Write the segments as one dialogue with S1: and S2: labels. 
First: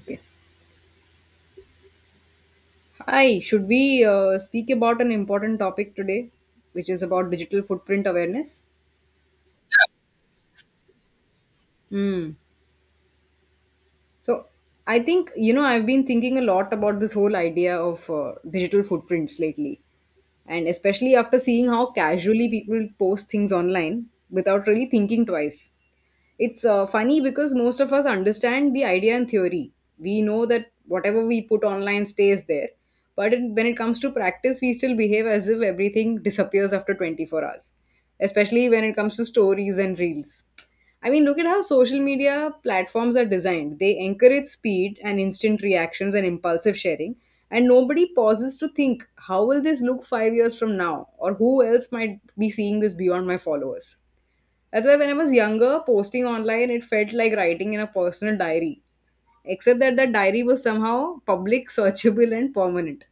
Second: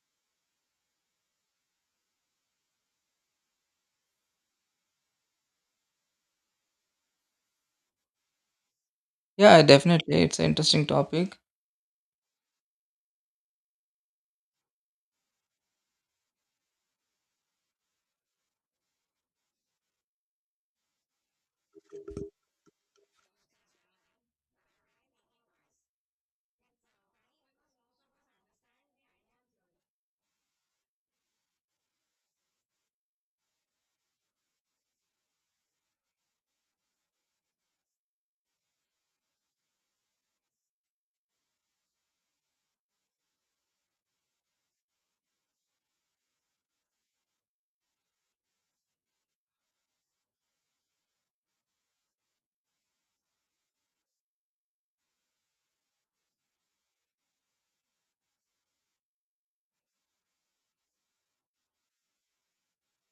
S1: Okay. Hi, should we speak about an important topic today, which is about digital footprint awareness?
S2: Yeah, definitely. It's an interesting topic.
S1: Hmm. So I think, you know, I've been thinking a lot about this whole idea of digital footprints lately. And especially after seeing how casually people post things online without really thinking twice. It's funny because most of us understand the idea in theory. We know that whatever we put online stays there. But when it comes to practice, we still behave as if everything disappears after 24 hours, especially when it comes to stories and reels. I mean, look at how social media platforms are designed. They encourage speed and instant reactions and impulsive sharing, and nobody pauses to think, how will this look 5 years from now? Or who else might be seeing this beyond my followers? That's why when I was younger, posting online, it felt like writing in a personal diary except that the diary was somehow public, searchable, and permanent.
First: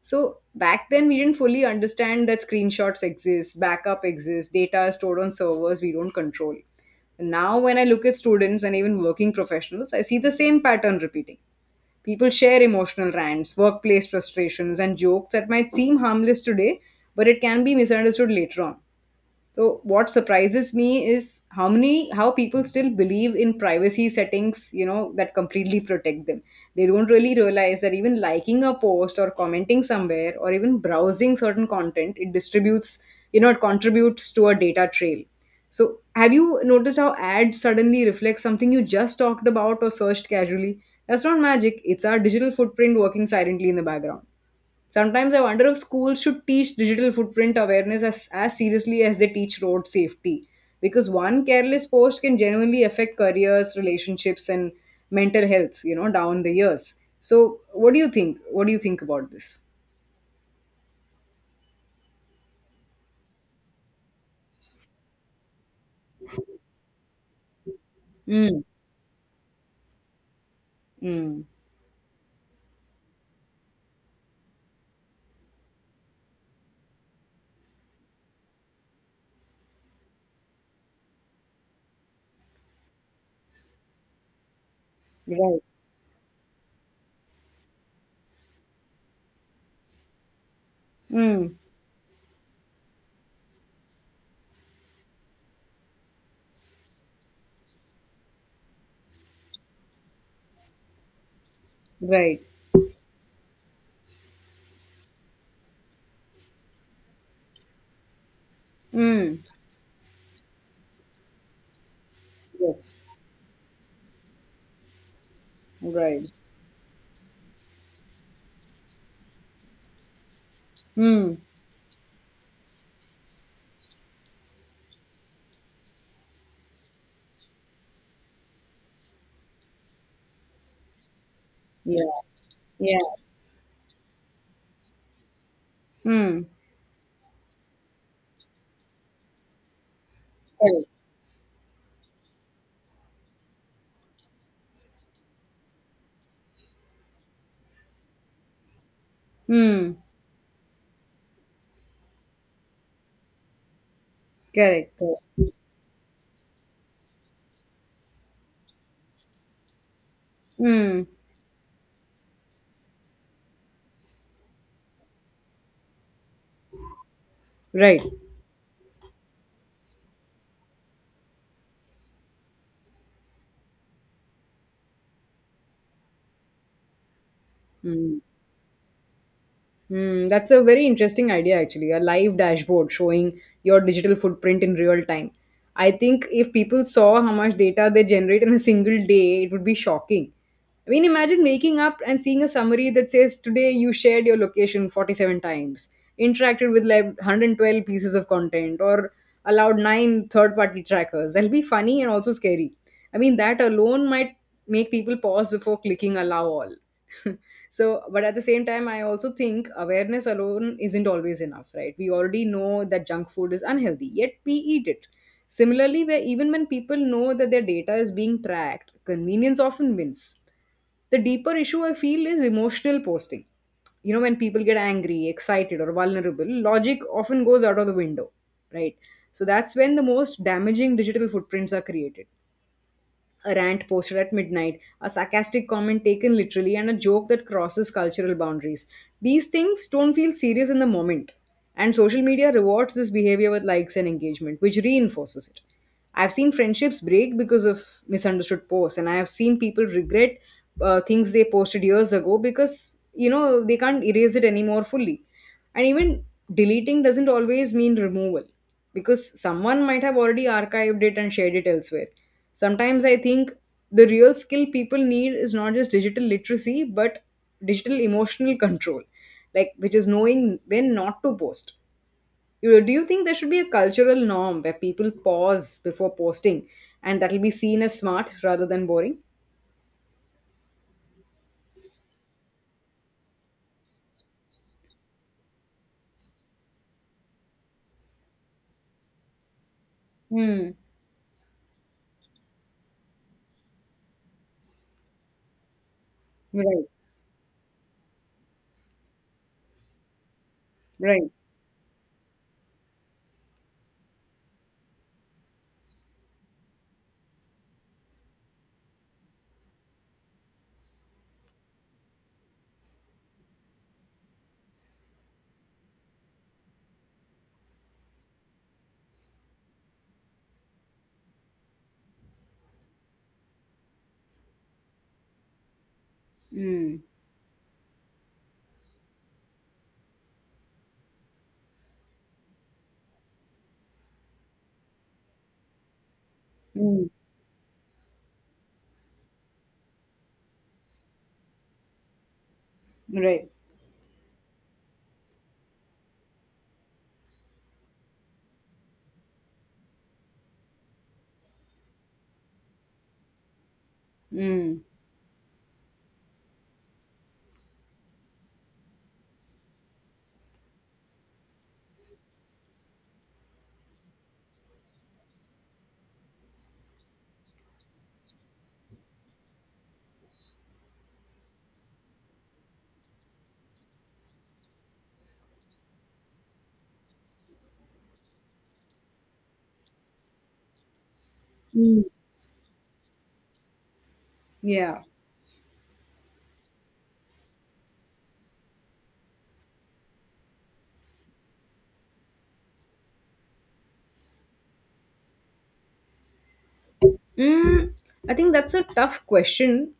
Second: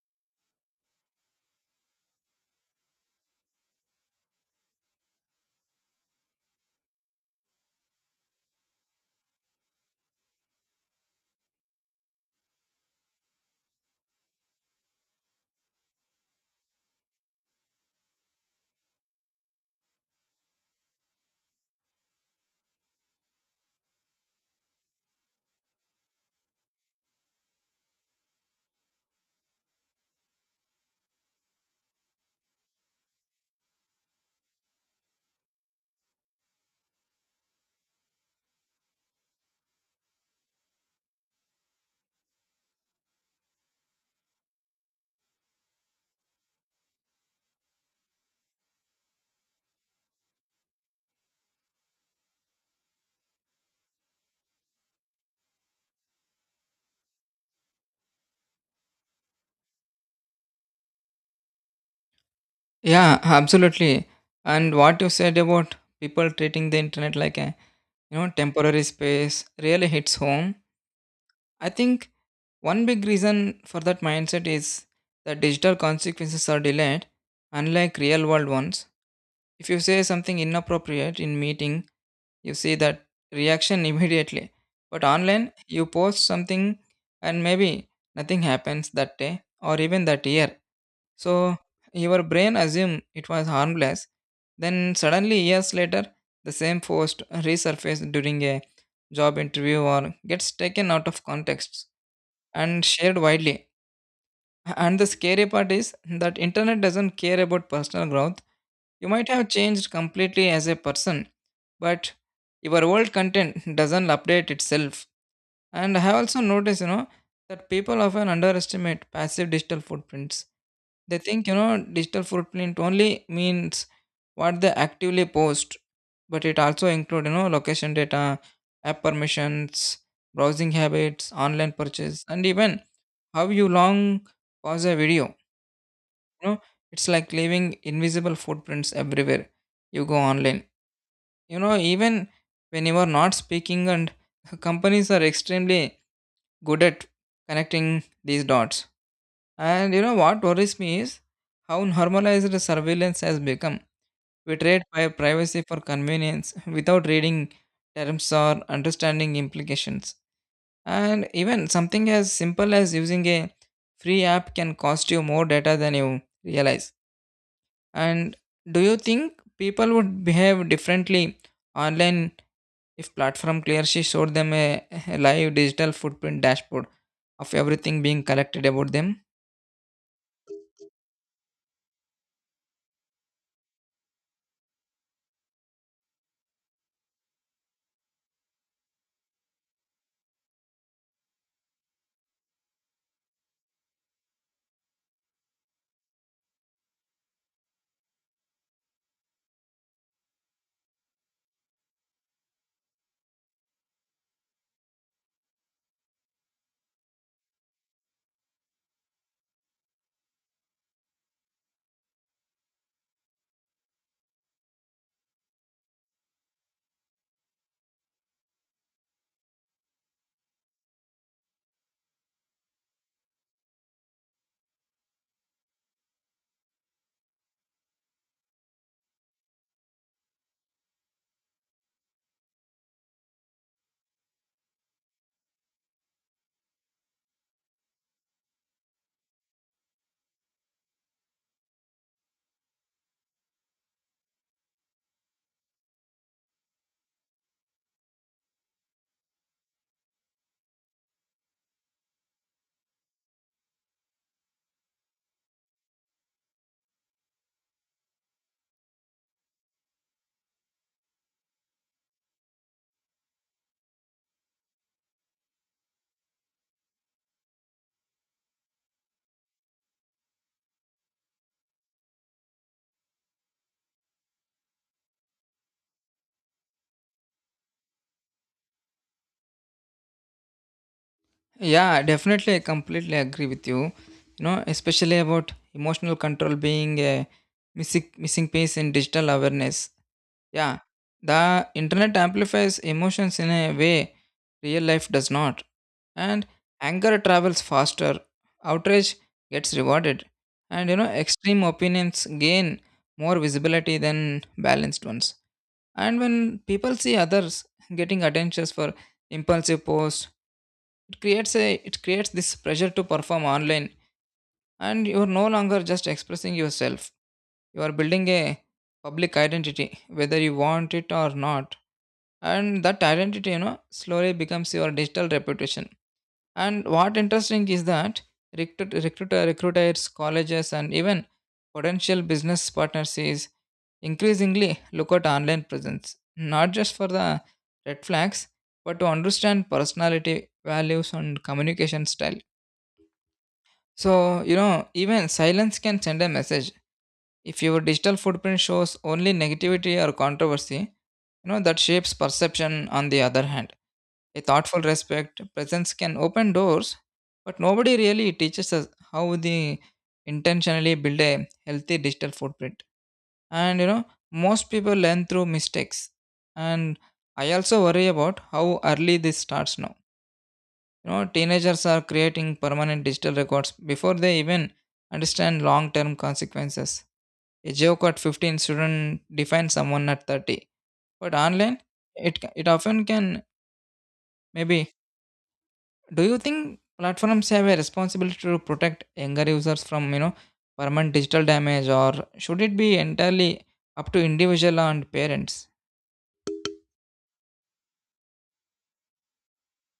S1: So back then, we didn't fully understand that screenshots exist, backup exists, data is stored on servers we don't control. Now, when I look at students and even working professionals, I see the same pattern repeating. People share emotional rants, workplace frustrations, and jokes that might seem harmless today, but it can be misunderstood later on. So what surprises me is how people still believe in privacy settings, you know, that completely protect them. They don't really realize that even liking a post or commenting somewhere or even browsing certain content, it distributes, you know, it contributes to a data trail. So have you noticed how ads suddenly reflect something you just talked about or searched casually? That's not magic. It's our digital footprint working silently in the background. Sometimes I wonder if schools should teach digital footprint awareness as seriously as they teach road safety. Because one careless post can genuinely affect careers, relationships, and mental health, you know, down the years. So, what do you think? What do you think about this?
S2: Yeah, absolutely. And what you said about people treating the internet like a
S1: Mm.
S2: temporary space really hits home.
S1: Mm.
S2: I think one big reason for that mindset is that digital consequences are delayed, unlike real world ones. If you say something inappropriate in meeting, you see that reaction immediately. But online,
S1: Right.
S2: you post something and maybe nothing happens that day or even that year.
S1: Mm.
S2: So your brain assumed it was harmless. Then suddenly, years later, the same post resurfaces during a job interview or gets taken out of context
S1: Right.
S2: and shared widely. And the scary part is that internet doesn't care about personal growth. You might
S1: Mm.
S2: have changed completely as a person, but your
S1: Yes.
S2: old content doesn't update itself. And I have
S1: Right.
S2: also noticed, you know, that people often underestimate passive digital footprints. They
S1: Mm.
S2: think, you know, digital footprint only means what they actively post, but it also include, you know, location data, app permissions, browsing habits, online
S1: Yeah.
S2: purchase, and even
S1: Yeah.
S2: how you long pause a video.
S1: Mm.
S2: You know, it's like leaving invisible footprints everywhere you go online.
S1: Correct.
S2: You know, even when you are not speaking and companies are extremely good at connecting these dots.
S1: Mm.
S2: And you know what worries me is how normalized surveillance has become. We trade
S1: Correct.
S2: by
S1: Correct.
S2: privacy for convenience without reading terms or understanding implications.
S1: Mm.
S2: And even something as simple as using a free app can cost you more data than you realize.
S1: Right.
S2: And do you think people would behave differently online if platform clearly showed them a live digital footprint dashboard of everything
S1: Mm.
S2: being collected about them?
S1: Hmm, that's a very interesting idea, actually. A live dashboard showing your digital footprint in real time. I think if people saw how much data they generate in a single day, it would be shocking. I mean, imagine waking up and seeing a summary that says, today you shared your location 47 times, interacted with like 112 pieces of content, or allowed 9 third party trackers. That'll be funny and also scary. I mean, that alone might make people pause before clicking allow all. So, but at the same time, I also think awareness alone isn't always enough, right? We already know that junk food is unhealthy, yet we eat it. Similarly, where even when people know that their data is being tracked, convenience often wins. The deeper issue I feel is emotional posting. You know, when people get angry, excited, or vulnerable, logic often goes out of the window. Right. So that's when the most damaging digital footprints are created. A rant posted at midnight, a sarcastic comment taken literally, and a joke that crosses cultural boundaries. These things don't feel serious in the moment. And social media rewards this behavior with likes and engagement, which reinforces it. I've seen friendships break because of misunderstood posts, and I have seen people regret things they posted years ago because, you know, they can't erase it anymore fully. And even deleting doesn't always mean removal because someone might have already archived it and shared it elsewhere. Sometimes I think the real skill people need is not just digital literacy but digital emotional control, like which is knowing when not to post. Do you think there should be a cultural norm where people pause before posting and that'll be seen as smart rather than boring?
S2: Yeah, definitely. I completely agree with you. You know, especially about emotional control being a missing piece in digital awareness.
S1: Mm.
S2: Yeah, the internet amplifies emotions in a way real life does not, and
S1: Right,
S2: anger travels faster. Outrage gets rewarded, and you know,
S1: right.
S2: extreme opinions gain more visibility than balanced ones. And when people see others getting attentions for impulsive posts, it creates this pressure to perform online, and you are no longer just expressing yourself. You are building a public identity whether you want it or not. And that identity, you know, slowly becomes your digital reputation. And
S1: Mm.
S2: what interesting is that recruiters, colleges, and even potential business partners is increasingly look at online presence, not just
S1: Mm.
S2: for the red flags, but to understand personality, values, and communication style.
S1: Right.
S2: So, you know, even silence can send a message. If your digital footprint shows only negativity or controversy, you know, that shapes perception on the other hand. A thoughtful
S1: Mm.
S2: respect, presence can open doors, but nobody really teaches us how they intentionally build a healthy digital footprint. And you know, most people learn through mistakes. And I also worry about how early this starts now. You know, teenagers are creating permanent digital records before they even understand long term consequences. A joke at 15 student defines someone at 30. But online,
S1: Mm.
S2: it often can maybe.
S1: Yeah.
S2: Do you think platforms have a responsibility to protect younger users from, you know, permanent digital damage, or should it be entirely up to individual and parents?
S1: Mm, I think that's a tough question.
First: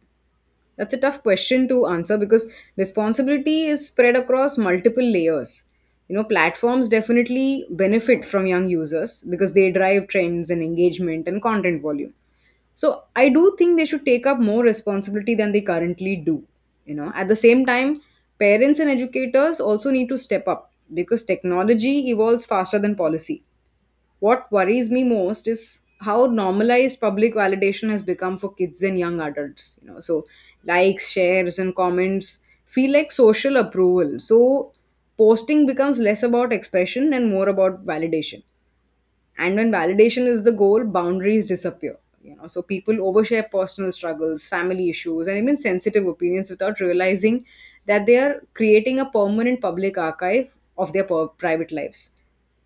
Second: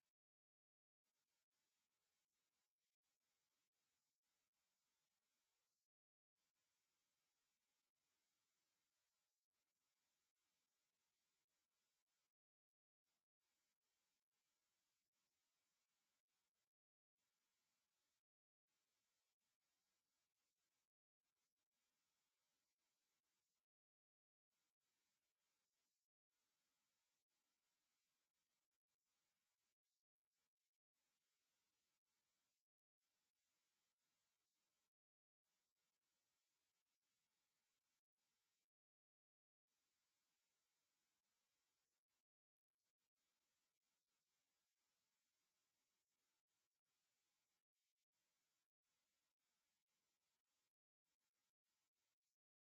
S1: That's a tough question to answer because responsibility is spread across multiple layers. You know, platforms definitely benefit from young users because they drive trends and engagement and content volume. So I do think they should take up more responsibility than they currently do. You know, at the same time, parents and educators also need to step up because technology evolves faster than policy. What worries me most is how normalized public validation has become for kids and young adults. You know, so likes, shares, and comments feel like social approval. So posting becomes less about expression and more about validation. And when validation is the goal, boundaries disappear. You know, so people overshare personal struggles, family issues, and even sensitive opinions without realizing that they are creating a permanent public archive of their private lives.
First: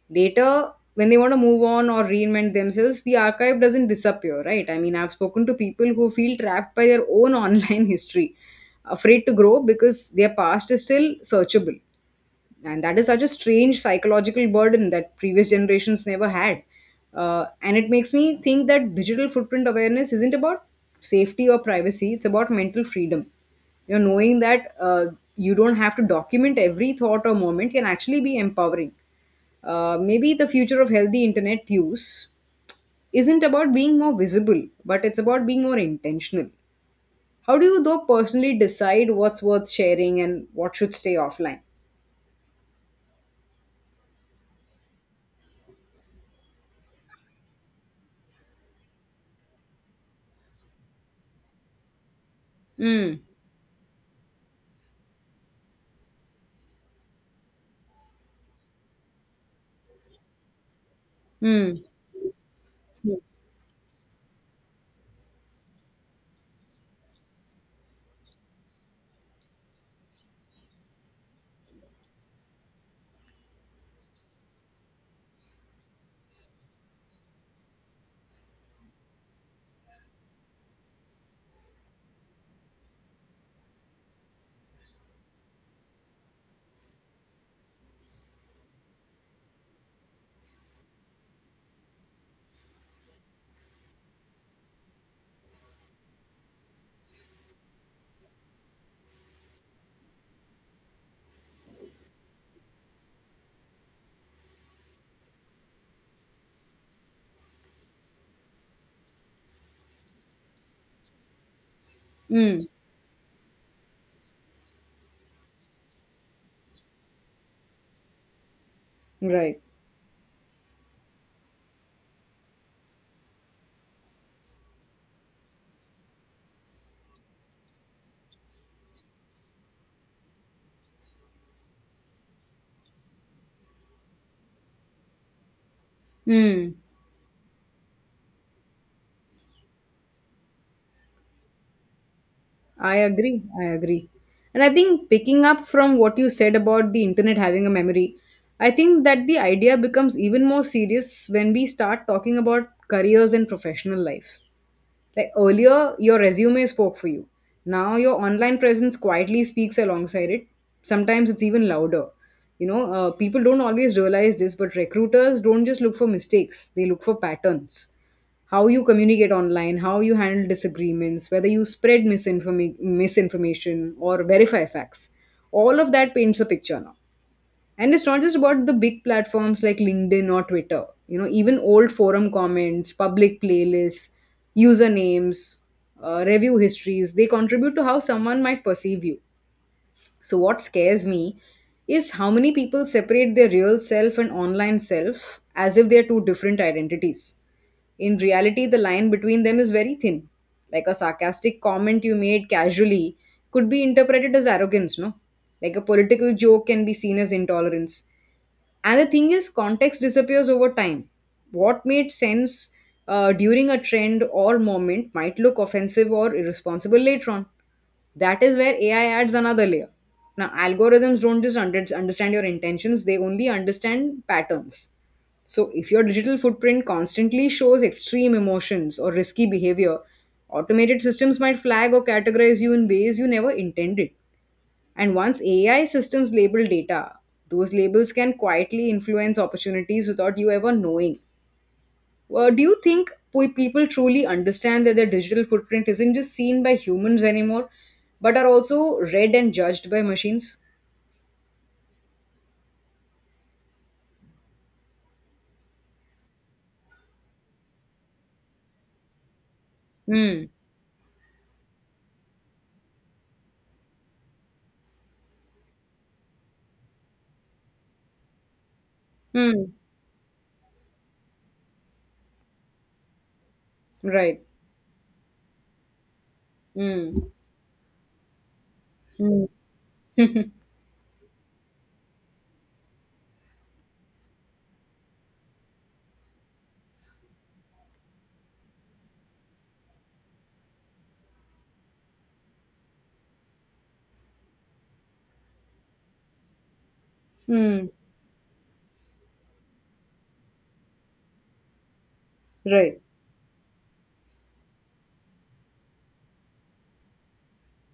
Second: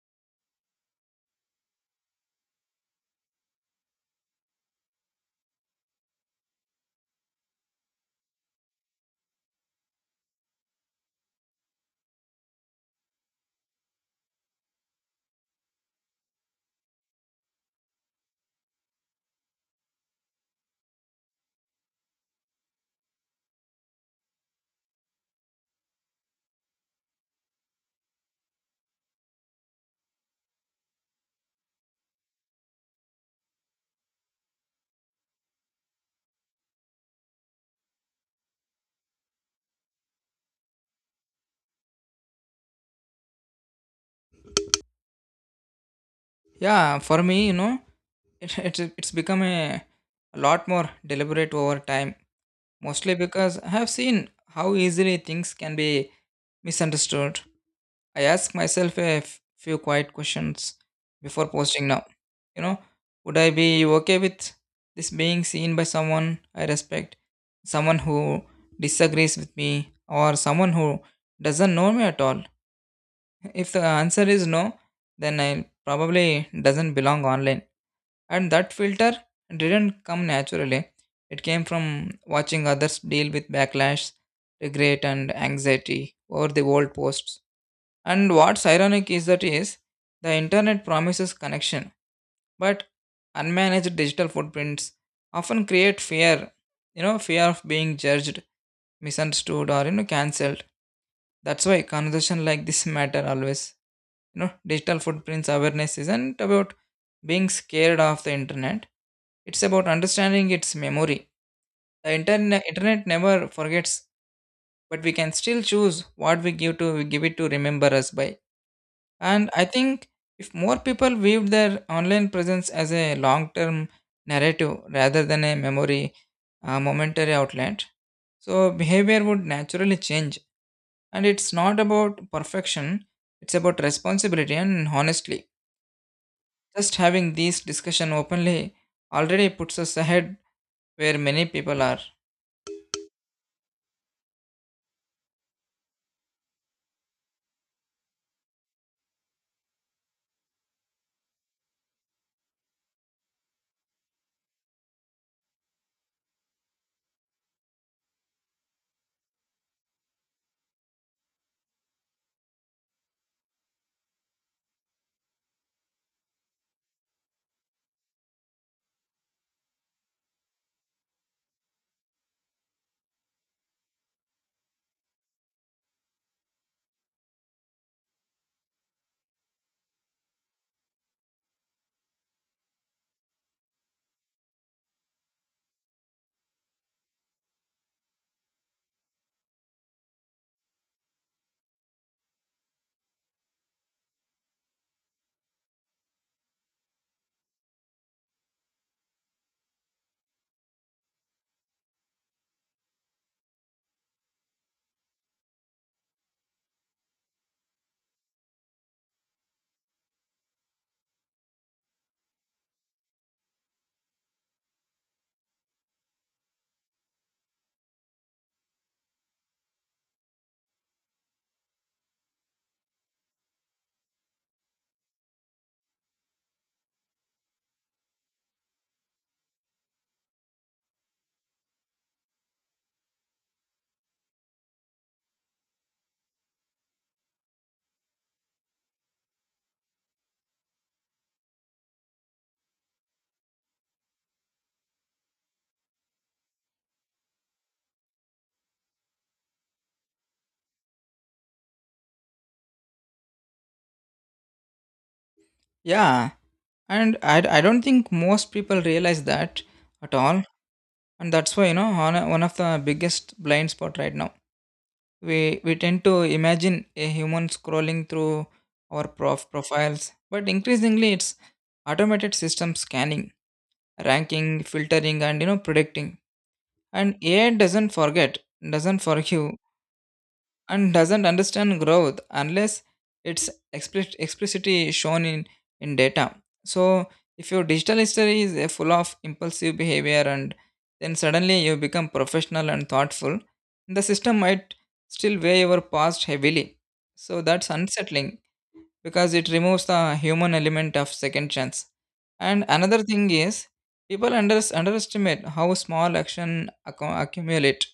S1: Later, when they want to move on or reinvent themselves, the archive doesn't disappear, right? I mean, I've spoken to people who feel trapped by their own online history, afraid to grow because their past is still searchable, and that is such a strange psychological burden that previous generations never had. And it makes me think that digital footprint awareness isn't about safety or privacy, it's about mental freedom. You know, knowing that you don't have to document every thought or moment can actually be empowering. Maybe the future of healthy internet use isn't about being more visible, but it's about being more intentional. How do you, though, personally decide what's worth sharing and what should stay offline?
S2: Yeah, for me, you know, it's become a lot more deliberate over time, mostly
S1: Mm.
S2: because I have seen how easily things can be misunderstood. I ask myself a few quiet questions before
S1: Mm.
S2: posting now. You know, would I be okay with this being seen by someone I respect, someone who disagrees with me, or someone who doesn't know me at all? If the answer is no, then I probably doesn't belong online. And that filter didn't come naturally. It came from watching others deal with backlash, regret, and anxiety over the old posts. And what's ironic is that is the internet promises connection but unmanaged digital footprints often create fear, you know, fear of being judged, misunderstood, or you know, cancelled. That's why conversation like this matter always. You know, digital footprints awareness isn't about being scared of the internet. It's about understanding its memory. The internet
S1: Mm,
S2: internet never forgets, but we can still choose what we give it to remember us by. And
S1: right.
S2: I think if more people viewed their online presence as a long term narrative rather than a memory, momentary outlet, so behavior would naturally change. And it's not about perfection, it's about responsibility and honestly.
S1: Mm,
S2: Just having this discussion openly already puts us ahead where many people are.
S1: I agree. I agree. And I think picking up from what you said about the internet having a memory, I think that the idea becomes even more serious when we start talking about careers and professional life. Like earlier, your resume spoke for you. Now, your online presence quietly speaks alongside it. Sometimes it's even louder. You know, people don't always realize this, but recruiters don't just look for mistakes, they look for patterns. How you communicate online, how you handle disagreements, whether you spread misinformation or verify facts. All of that paints a picture now, and it's not just about the big platforms like LinkedIn or Twitter. You know, even old forum comments, public playlists, usernames, review histories, they contribute to how someone might perceive you. So, what scares me is how many people separate their real self and online self as if they are two different identities. In reality, the line between them is very thin. Like a sarcastic comment you made casually could be interpreted as arrogance, no? Like a political joke can be seen as intolerance. And the thing is, context disappears over time. What made sense during a trend or moment might look offensive or irresponsible later on. That is where AI adds another layer. Now, algorithms don't just understand your intentions, they only understand patterns. So, if your digital footprint constantly shows extreme emotions or risky behavior, automated systems might flag or categorize you in ways you never intended. And once AI systems label data, those labels can quietly influence opportunities without you ever knowing. Do you think people truly understand that their digital footprint isn't just seen by humans anymore, but are also read and judged by machines?
S2: Yeah, and I don't think most people realize that at all.
S1: Hmm.
S2: And that's why, you know, one of the biggest blind spot right now, we we tend to imagine a human scrolling through our
S1: Hmm.
S2: profiles, but increasingly it's automated system scanning,
S1: Right.
S2: ranking, filtering, and you know, predicting.
S1: Hmm.
S2: And AI doesn't forget, doesn't
S1: Hmm.
S2: forgive, and doesn't understand growth unless it's explicitly shown in data. So, if your digital history is full of impulsive behavior and then suddenly you become professional and thoughtful, the system might still weigh your past heavily. So, that's
S1: Hmm.
S2: unsettling because it removes the human element of second chance. And
S1: Right.
S2: another thing is, people underestimate how small action accumulate.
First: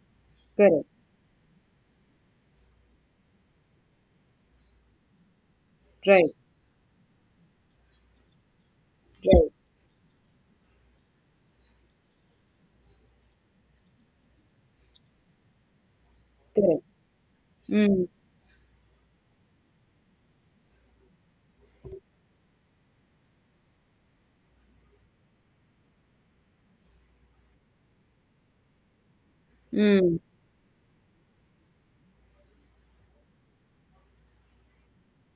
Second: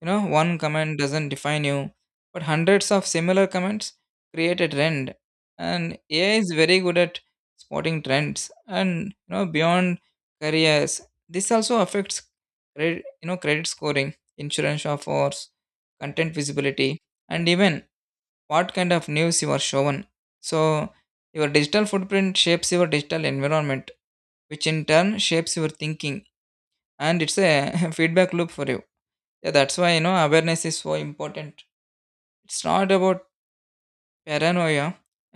S2: You know, one
S1: Correct.
S2: comment doesn't define you, but hundreds of similar comments create a trend. And
S1: Right.
S2: AI is very good at spotting trends, and you know,
S1: Right.
S2: beyond careers. This also affects credit, you know, credit scoring, insurance offers, content
S1: Correct.
S2: visibility, and even
S1: Hmm.
S2: what kind of news you are shown. So your digital footprint shapes your digital environment, which in turn shapes your thinking, and it's a feedback loop for you. Yeah, that's why you
S1: Hmm.
S2: know awareness is so important. It's not about paranoia,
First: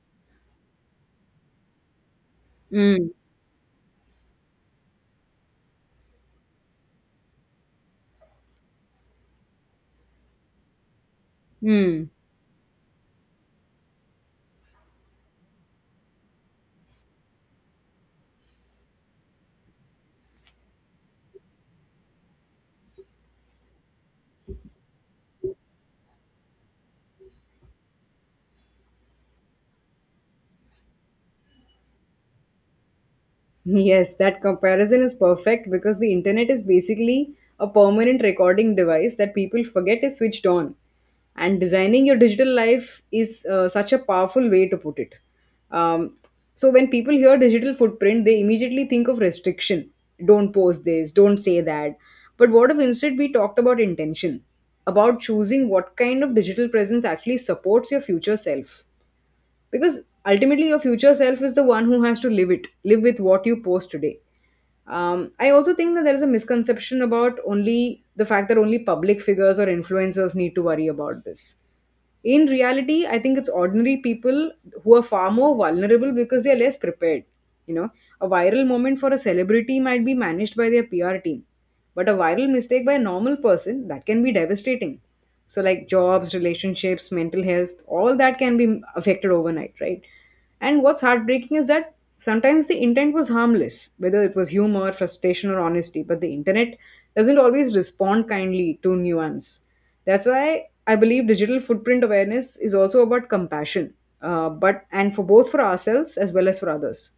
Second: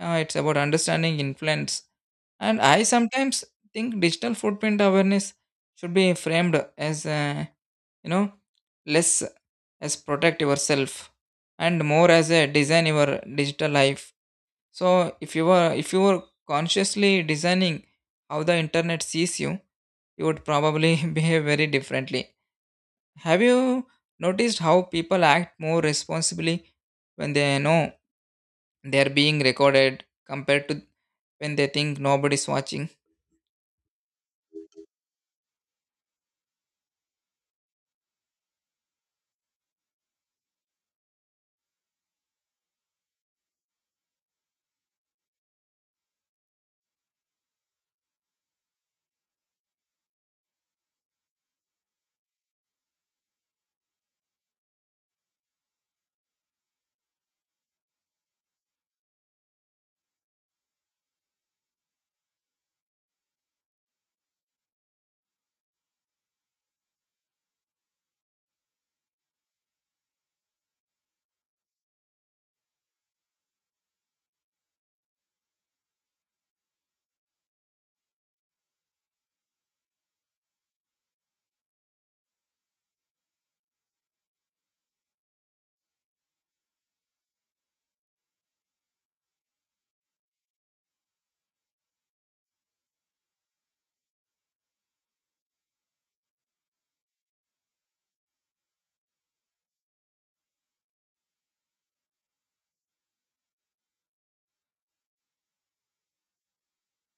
S2: it's about understanding influence. And I
S1: Hmm.
S2: sometimes think digital footprint awareness should be framed as you know, less as protect yourself and
S1: Hmm.
S2: more as a design your digital life. So if you were consciously designing how the internet sees you, you would probably behave very differently. Have you noticed how people act more responsibly when they know they're being recorded compared to when they think nobody's watching?
S1: Yes, that comparison is perfect because the internet is basically a permanent recording device that people forget is switched on. And designing your digital life is such a powerful way to put it. Um, so when people hear digital footprint, they immediately think of restriction. Don't post this, don't say that. But what if instead we talked about intention, about choosing what kind of digital presence actually supports your future self? Because ultimately your future self is the one who has to live with what you post today. I also think that there is a misconception about only the fact that only public figures or influencers need to worry about this. In reality, I think it's ordinary people who are far more vulnerable because they are less prepared. You know, a viral moment for a celebrity might be managed by their PR team, but a viral mistake by a normal person, that can be devastating. So, like jobs, relationships, mental health, all that can be affected overnight, right? And what's heartbreaking is that sometimes the intent was harmless, whether it was humor, frustration, or honesty, but the internet doesn't always respond kindly to nuance. That's why I believe digital footprint awareness is also about compassion, but and for both, for ourselves as well as for others.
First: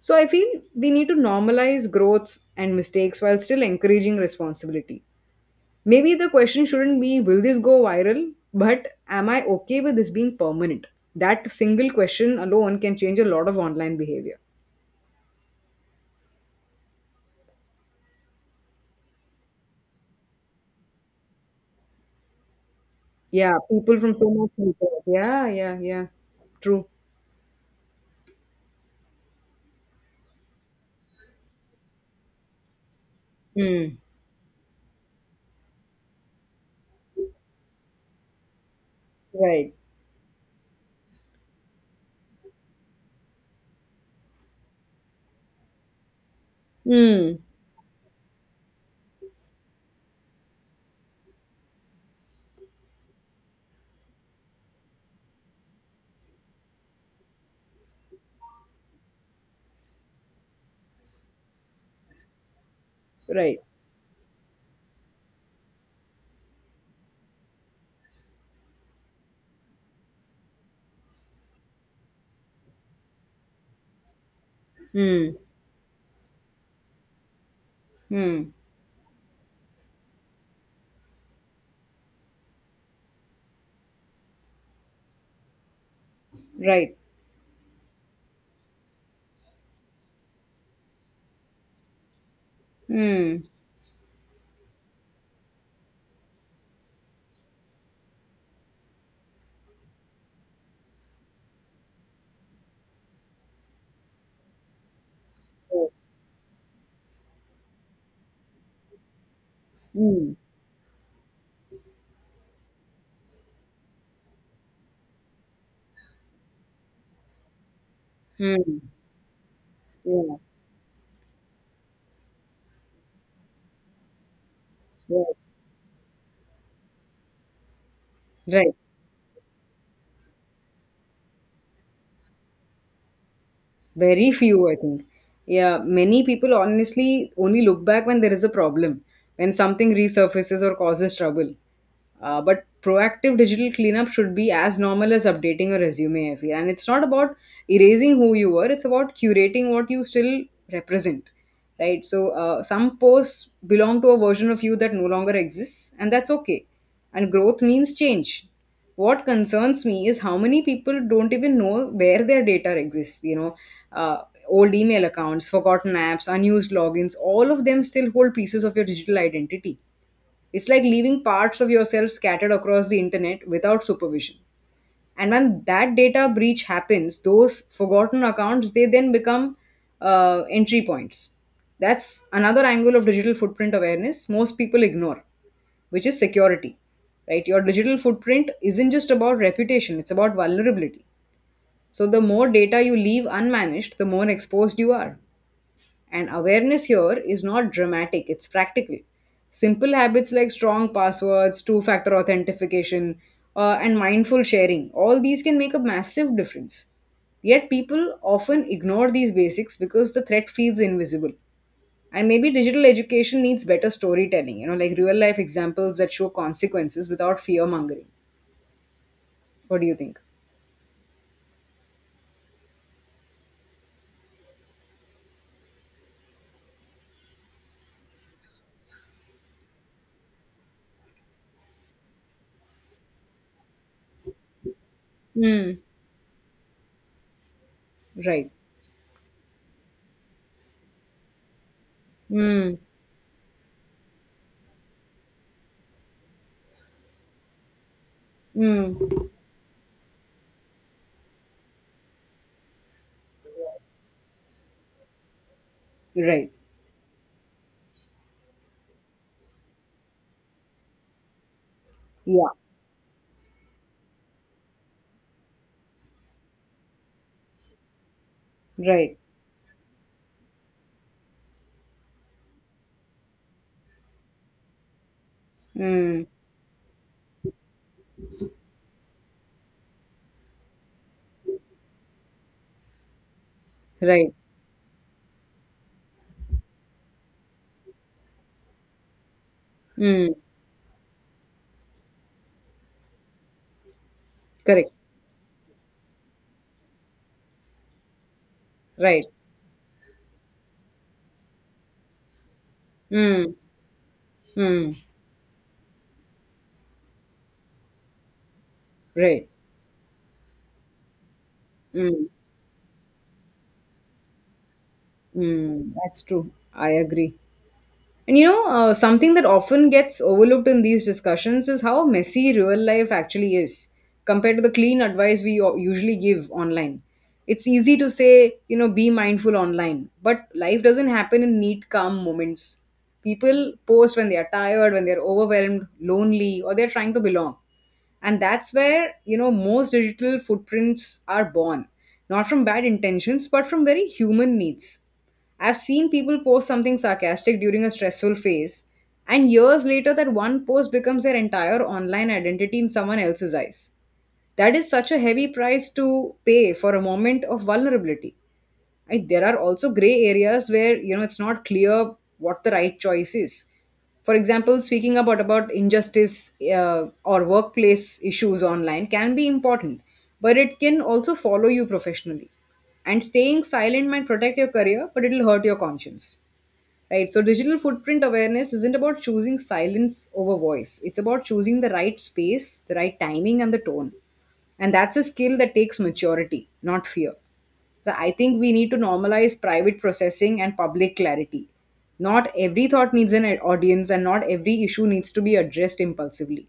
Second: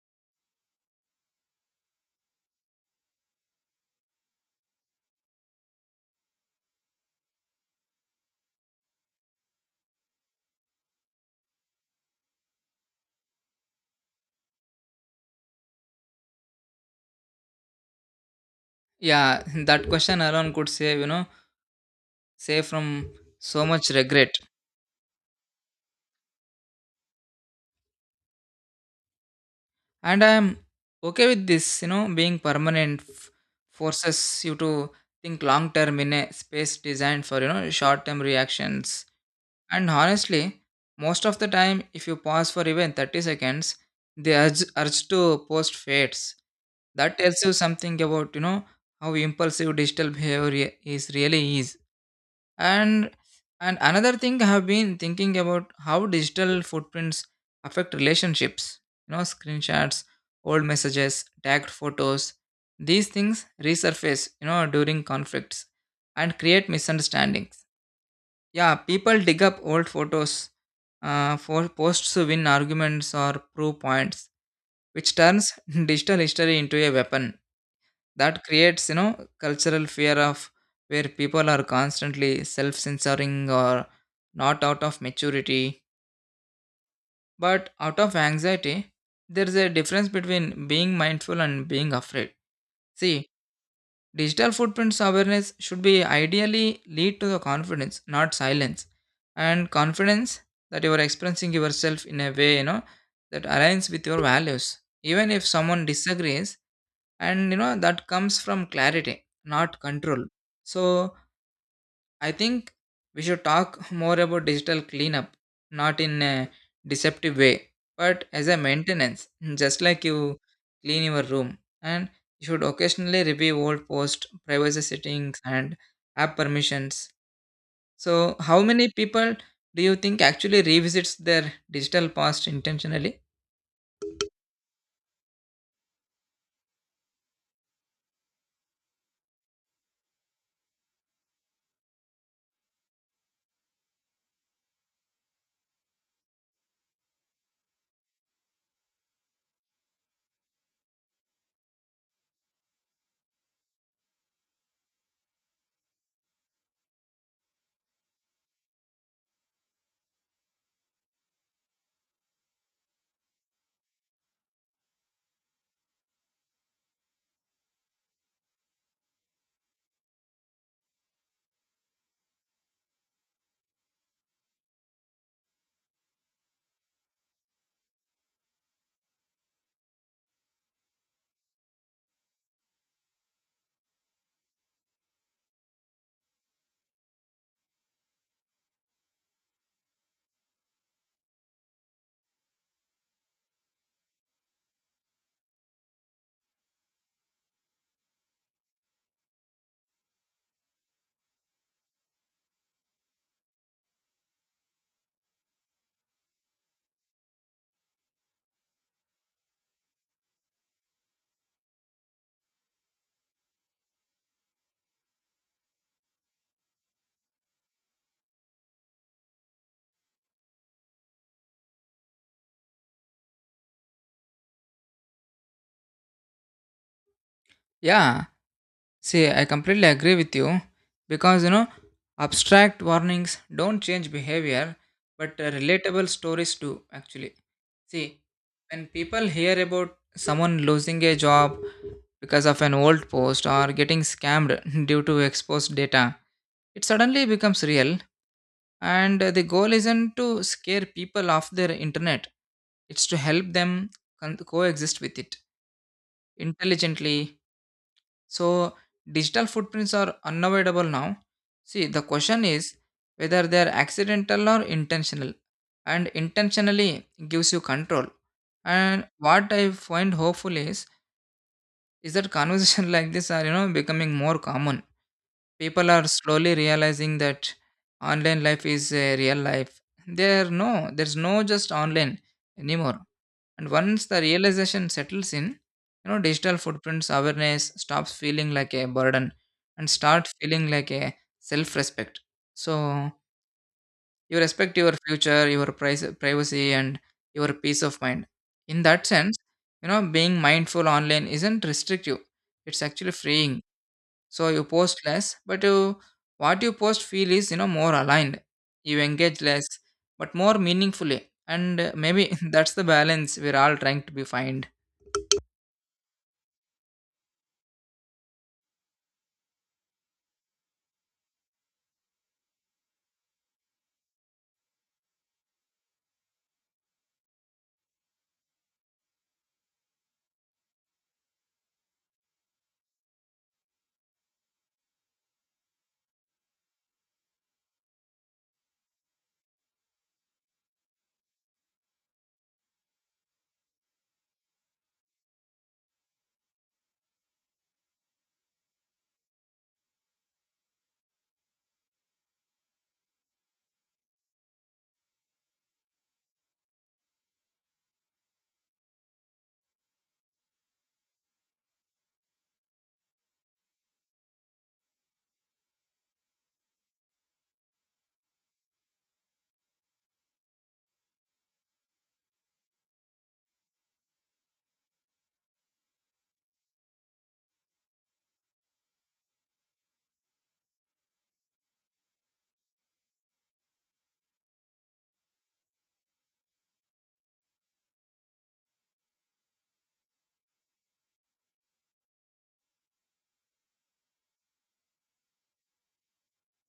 S1: So I feel we need to normalize growth and mistakes while still encouraging responsibility. Maybe the question shouldn't be will this go viral, but am I okay with this being permanent? That single question alone can change a lot of online behavior.
S2: Yeah, that question alone could save, you know, save from
S1: Yeah,
S2: so much
S1: people from so
S2: regret.
S1: much. Yeah, yeah, yeah. True.
S2: And I'm okay with this, you know, being permanent
S1: Mm.
S2: forces you to think long term in a space designed for, you know, short term reactions.
S1: Right.
S2: And honestly, most of the time, if you pause for even 30 seconds, the urge to post fades. That
S1: Mm.
S2: tells you something about, you know, how impulsive digital behavior is really is. And and another thing I have been thinking about how digital footprints affect relationships. You know, screenshots, old messages, tagged photos. These things
S1: Right.
S2: resurface, you know, during conflicts and create misunderstandings. Yeah, people dig up old photos for posts to win arguments or prove points, which
S1: Mm.
S2: turns digital history into a weapon that
S1: Mm.
S2: creates, you know, cultural fear of where people are constantly self-censoring or not out of maturity,
S1: Right.
S2: but out of anxiety. There is a difference between being mindful and being afraid. See,
S1: Mm.
S2: digital footprints awareness should be ideally lead to the confidence, not silence. And confidence that you are expressing yourself in a way, you know, that aligns with your values. Even if someone disagrees, and you know, that comes from clarity, not control.
S1: Mm.
S2: So I think we should talk more about digital cleanup, not in a deceptive way, but as a
S1: Mm.
S2: maintenance, just like
S1: Yeah.
S2: you clean your room. And you should occasionally review old posts, privacy
S1: Yeah.
S2: settings, and app permissions. So, how
S1: Right.
S2: many people do you think actually revisits their digital past intentionally?
S1: Very few, I think. Yeah, many people honestly only look back when there is a problem, when something resurfaces or causes trouble. But proactive digital cleanup should be as normal as updating a resume, I feel. And it's not about erasing who you were, it's about curating what you still represent, right? So some posts belong to a version of you that no longer exists, and that's okay. And growth means change. What concerns me is how many people don't even know where their data exists. Old email accounts, forgotten apps, unused logins, all of them still hold pieces of your digital identity. It's like leaving parts of yourself scattered across the internet without supervision. And when that data breach happens, those forgotten accounts, they then become entry points. That's another angle of digital footprint awareness most people ignore, which is security. Right? Your digital footprint isn't just about reputation, it's about vulnerability. So the more data you leave unmanaged, the more exposed you are. And awareness here is not dramatic, it's practical. Simple habits like strong passwords, two factor authentication, and mindful sharing, all these can make a massive difference. Yet people often ignore these basics because the threat feels invisible. And maybe digital education needs better storytelling, you know, like real life examples that show consequences without fear mongering. What do you think?
S2: Yeah, see, I completely agree with you because you know, abstract warnings don't change behavior, but
S1: Hmm.
S2: relatable stories do actually. See,
S1: Right.
S2: when people hear about someone losing a job because of an
S1: Hmm.
S2: old post or getting scammed due to exposed data, it suddenly becomes real. And
S1: Hmm.
S2: the goal isn't to scare people off their internet, it's to help them coexist with it
S1: Right.
S2: intelligently. So digital footprints are unavoidable now. See, the question
S1: Yeah.
S2: is whether they are accidental or intentional, and intentionally gives you control. And
S1: Right.
S2: what I find hopeful is that conversations like this are you know becoming more common. People are
S1: Hmm.
S2: slowly realizing that online life is a real life. There's no just online anymore. And once the
S1: Right.
S2: realization settles in, you know, digital footprints awareness stops feeling like a burden and start
S1: Mm,
S2: feeling like a self-respect. So you respect
S1: correct.
S2: your future, your privacy, and your peace of mind. In that
S1: Right.
S2: sense, you know, being mindful online isn't restrictive; it's actually
S1: Mm,
S2: freeing. So you
S1: mm,
S2: post less, but you what you post feel is you know more aligned. You engage
S1: right.
S2: less, but more meaningfully, and maybe
S1: Mm,
S2: that's the balance we're all trying to be find.
S1: mm, that's true. I agree. And something that often gets overlooked in these discussions is how messy real life actually is compared to the clean advice we usually give online. It's easy to say, you know, be mindful online, but life doesn't happen in neat, calm moments. People post when they are tired, when they're overwhelmed, lonely, or they're trying to belong. And that's where, you know, most digital footprints are born, not from bad intentions, but from very human needs. I've seen people post something sarcastic during a stressful phase, and years later, that one post becomes their entire online identity in someone else's eyes. That is such a heavy price to pay for a moment of vulnerability. There are also gray areas where, you know, it's not clear what the right choice is. For example, speaking about injustice or workplace issues online can be important, but it can also follow you professionally. And staying silent might protect your career, but it'll hurt your conscience, right? So digital footprint awareness isn't about choosing silence over voice, it's about choosing the right space, the right timing, and the tone. And that's a skill that takes maturity, not fear. So I think we need to normalize private processing and public clarity. Not every thought needs an audience, and not every issue needs to be addressed impulsively.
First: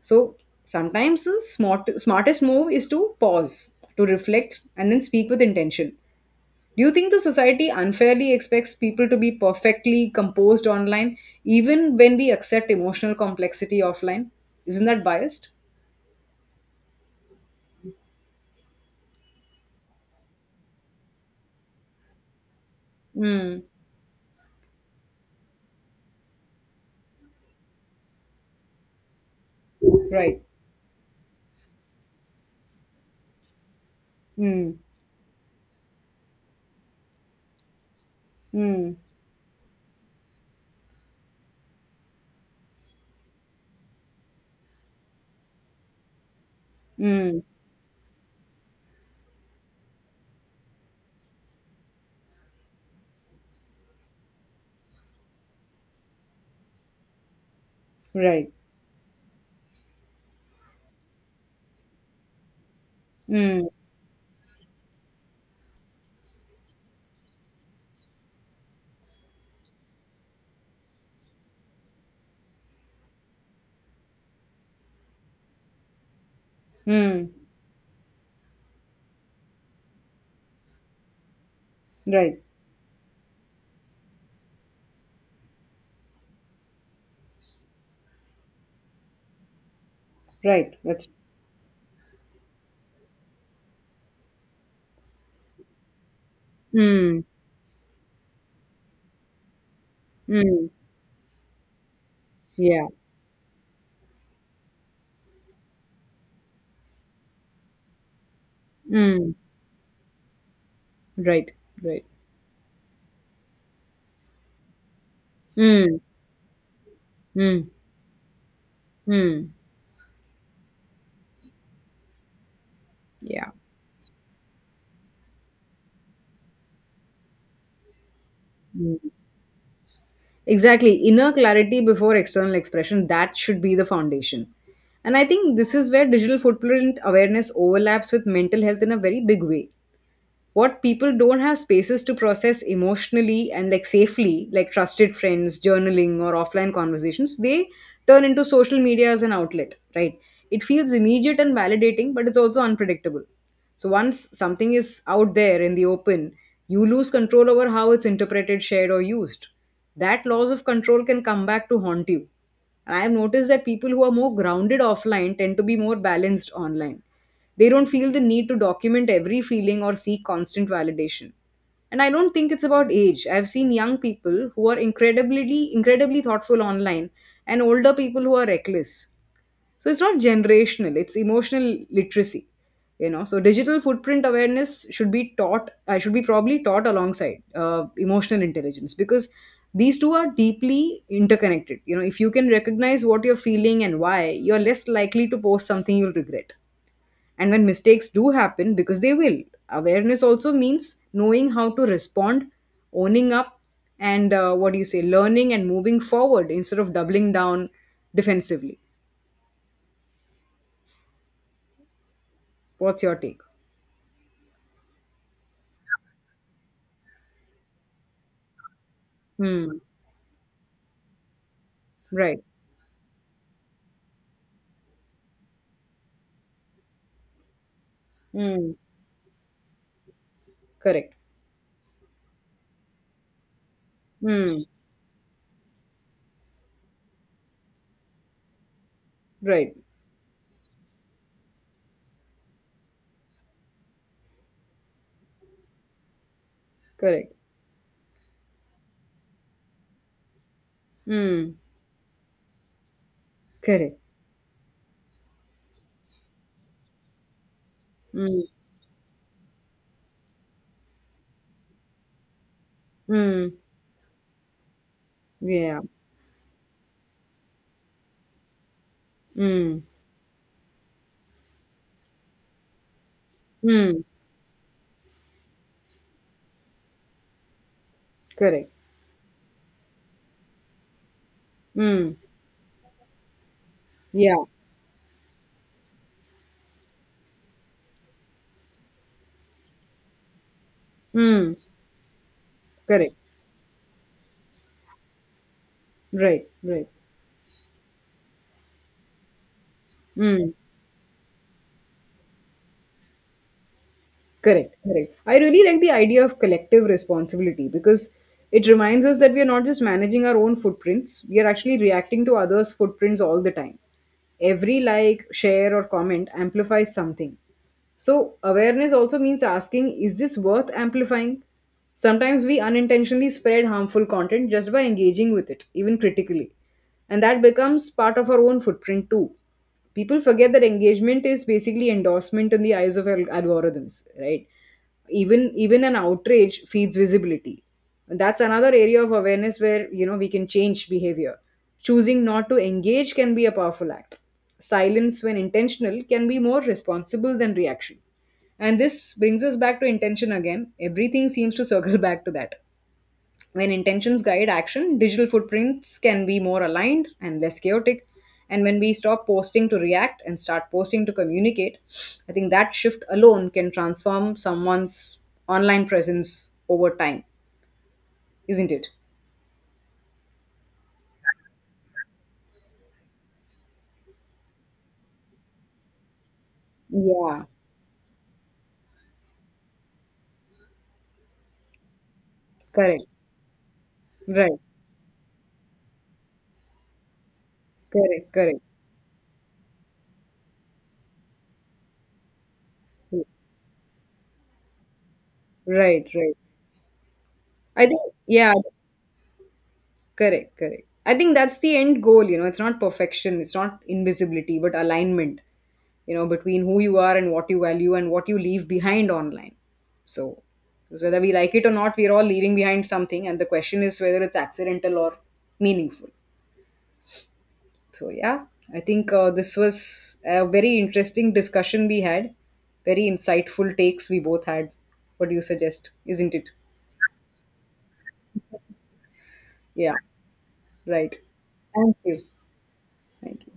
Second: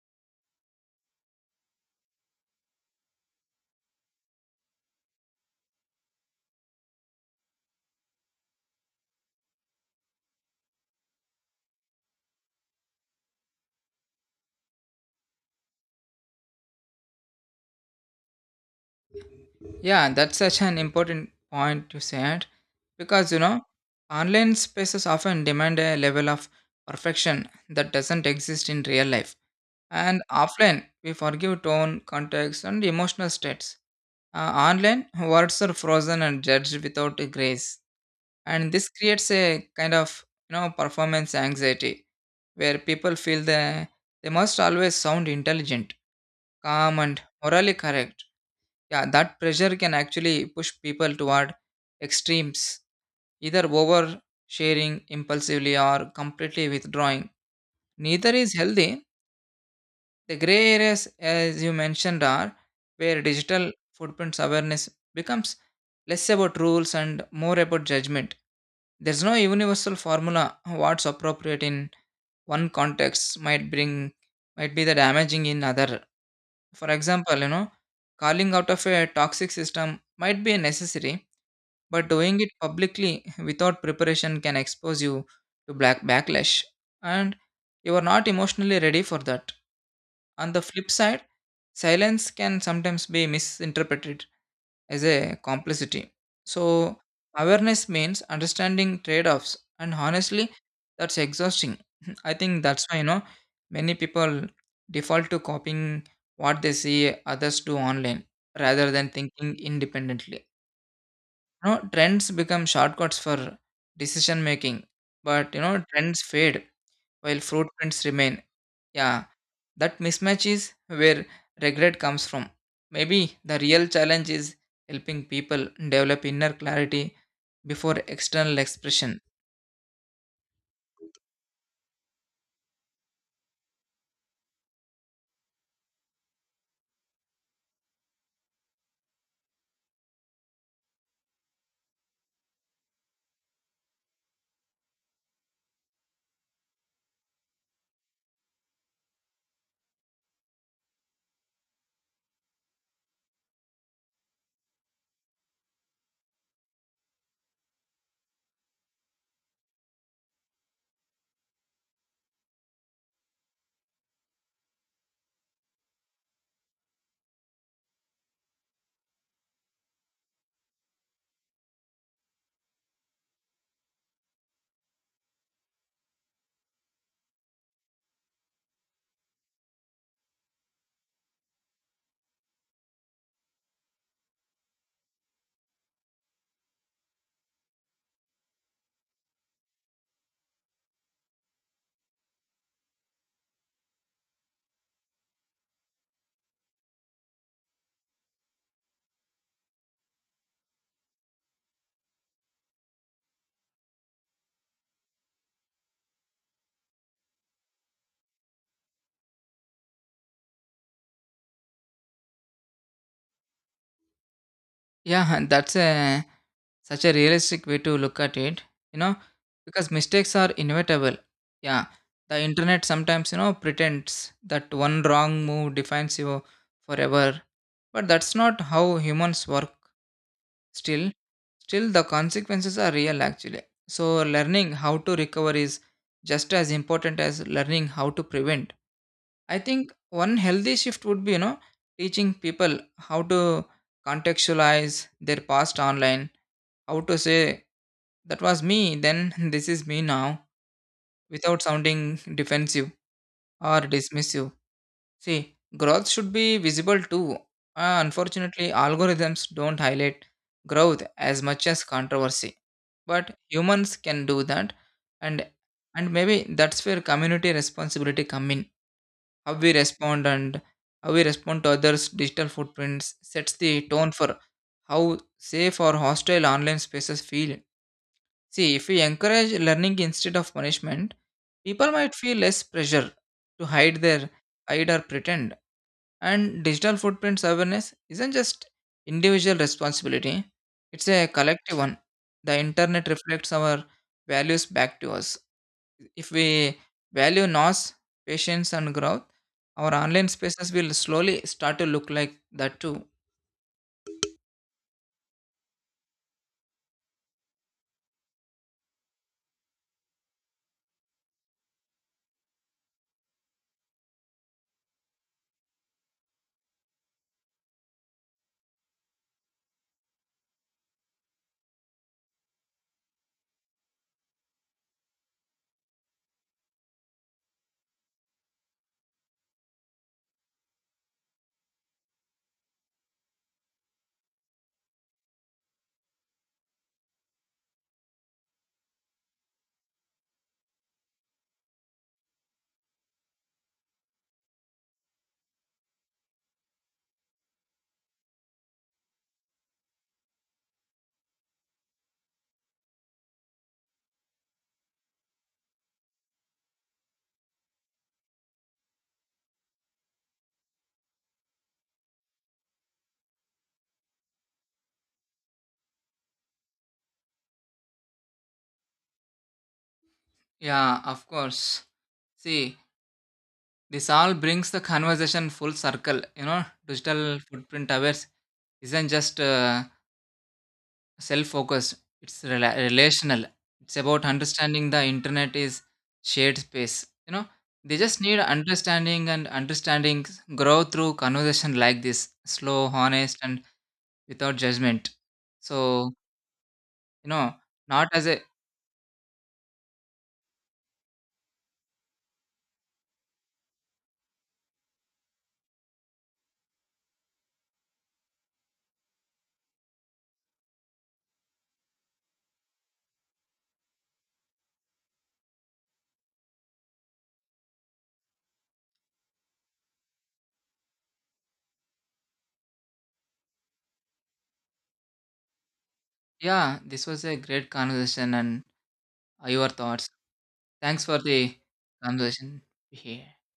S1: So sometimes the smartest move is to pause, to reflect, and then speak with intention. Do you think the society unfairly expects people to be perfectly composed online, even when we accept emotional complexity offline? Isn't that biased?
S2: Yeah, and that's such an important point you said because you know,
S1: Mm,
S2: online spaces often demand a level of perfection that doesn't exist in real life. And
S1: right.
S2: offline, we forgive tone, context, and emotional states.
S1: Mm,
S2: Online, words are frozen and judged without grace. And this
S1: mm,
S2: creates a kind of you know performance anxiety where people feel they must always sound intelligent, calm, and
S1: mm,
S2: morally correct. Yeah, that pressure can actually push people toward extremes, either oversharing impulsively or completely withdrawing. Neither
S1: right.
S2: is healthy. The gray areas as you mentioned are where digital
S1: Mm,
S2: footprints awareness becomes less about rules and more about judgment. There's no universal formula. What's appropriate in one context might be the damaging in other. For
S1: mm,
S2: example, you know, calling out of a toxic system might be necessary, but
S1: right.
S2: doing it publicly without preparation can expose you to black backlash, and you are not emotionally ready for that. On the
S1: Right.
S2: flip
S1: That's.
S2: side, silence can sometimes be misinterpreted as a complicity. So
S1: Mm,
S2: awareness means understanding trade-offs, and honestly
S1: mm,
S2: that's exhausting. I think
S1: yeah.
S2: that's why you know many people default to copying what they see others do online rather than
S1: Mm,
S2: thinking independently.
S1: right.
S2: You know,
S1: Right.
S2: trends become shortcuts for decision making, but you know
S1: Mm,
S2: trends fade while
S1: mm,
S2: footprints remain. Yeah,
S1: mm,
S2: that mismatch is where regret comes from. Maybe
S1: yeah.
S2: the real challenge is helping people develop inner clarity before external
S1: Mm.
S2: expression.
S1: Exactly. Inner clarity before external expression, that should be the foundation. And I think this is where digital footprint awareness overlaps with mental health in a very big way. What people don't have spaces to process emotionally and like safely, like trusted friends, journaling, or offline conversations, they turn into social media as an outlet, right? It feels immediate and validating, but it's also unpredictable. So once something is out there in the open, you lose control over how it's interpreted, shared, or used. That loss of control can come back to haunt you. And I have noticed that people who are more grounded offline tend to be more balanced online. They don't feel the need to document every feeling or seek constant validation. And I don't think it's about age. I've seen young people who are incredibly thoughtful online, and older people who are reckless. So it's not generational, it's emotional literacy. You know, so digital footprint awareness should be taught, should be probably taught alongside emotional intelligence, because these two are deeply interconnected. You know, if you can recognize what you're feeling and why, you're less likely to post something you'll regret. And when mistakes do happen, because they will, awareness also means knowing how to respond, owning up, and what do you say, learning and moving forward instead of doubling down defensively. What's your take?
S2: Yeah, and that's a such a realistic way to look at it, you know,
S1: Hmm.
S2: because mistakes are inevitable. Yeah,
S1: Right.
S2: the internet sometimes, you know, pretends that one wrong move defines you forever, but that's not
S1: Hmm.
S2: how humans work. Still,
S1: Correct.
S2: still, the consequences are real actually. So
S1: Hmm.
S2: learning how to recover is just as important as learning how to prevent. I
S1: Right.
S2: think one healthy shift would be, you know, teaching people how to contextualize their past online, how to
S1: Correct.
S2: say that was me then, this is me now
S1: Hmm.
S2: without sounding defensive or
S1: Correct.
S2: dismissive. See, growth should be visible too.
S1: Hmm.
S2: Unfortunately algorithms don't highlight growth as much as controversy, but
S1: Mm,
S2: humans can do that. and
S1: yeah.
S2: and maybe that's where community responsibility come in. how we
S1: Hmm.
S2: respond and how we respond to others digital footprints sets the
S1: Hmm.
S2: tone for how safe or hostile online spaces feel.
S1: Correct.
S2: See, if we encourage learning instead of punishment, people
S1: Hmm.
S2: might feel less pressure to
S1: Yeah.
S2: hide or pretend. And digital footprints awareness isn't just individual responsibility, it's a
S1: Hmm.
S2: collective one. The internet
S1: Correct.
S2: reflects our values back to us. If
S1: Right.
S2: we
S1: Right.
S2: value nos, patience and growth, our online
S1: Hmm.
S2: spaces will slowly start to look like that too.
S1: Correct, correct. I really like the idea of collective responsibility, because it reminds us that we are not just managing our own footprints, we are actually reacting to others' footprints all the time. Every like, share, or comment amplifies something. So, awareness also means asking, is this worth amplifying? Sometimes we unintentionally spread harmful content just by engaging with it, even critically. And that becomes part of our own footprint too. People forget that engagement is basically endorsement in the eyes of algorithms, right? Even an outrage feeds visibility. And that's another area of awareness where, you know, we can change behavior. Choosing not to engage can be a powerful act. Silence, when intentional, can be more responsible than reaction. And this brings us back to intention again. Everything seems to circle back to that. When intentions guide action, digital footprints can be more aligned and less chaotic. And when we stop posting to react and start posting to communicate, I think that shift alone can transform someone's online presence over time, isn't it?
S2: Yeah, of course. See, this all brings the conversation full circle. You know, digital
S1: Yeah,
S2: footprint awareness isn't just self focused, it's
S1: correct.
S2: relational. It's about
S1: Right,
S2: understanding the internet is shared space. You know, they just
S1: correct,
S2: need
S1: correct.
S2: understanding and understanding grow through conversation like this slow, honest, and without judgment.
S1: Right,
S2: So,
S1: right.
S2: you know,
S1: I think,
S2: not as a
S1: yeah. Correct, correct. I think that's the end goal, you know. It's not perfection, it's not invisibility, but alignment, you know, between who you are and what you value and what you leave behind online. So, because whether we like it or not, we're all leaving behind something, and the question is whether it's accidental or meaningful. So, yeah, I think this was a very interesting discussion we had, very insightful takes we both had. What do you suggest? Isn't it?
S2: yeah, this was a great conversation and your
S1: Yeah,
S2: thoughts. Thanks
S1: right.
S2: for the
S1: Thank you.
S2: conversation here.
S1: Thank you.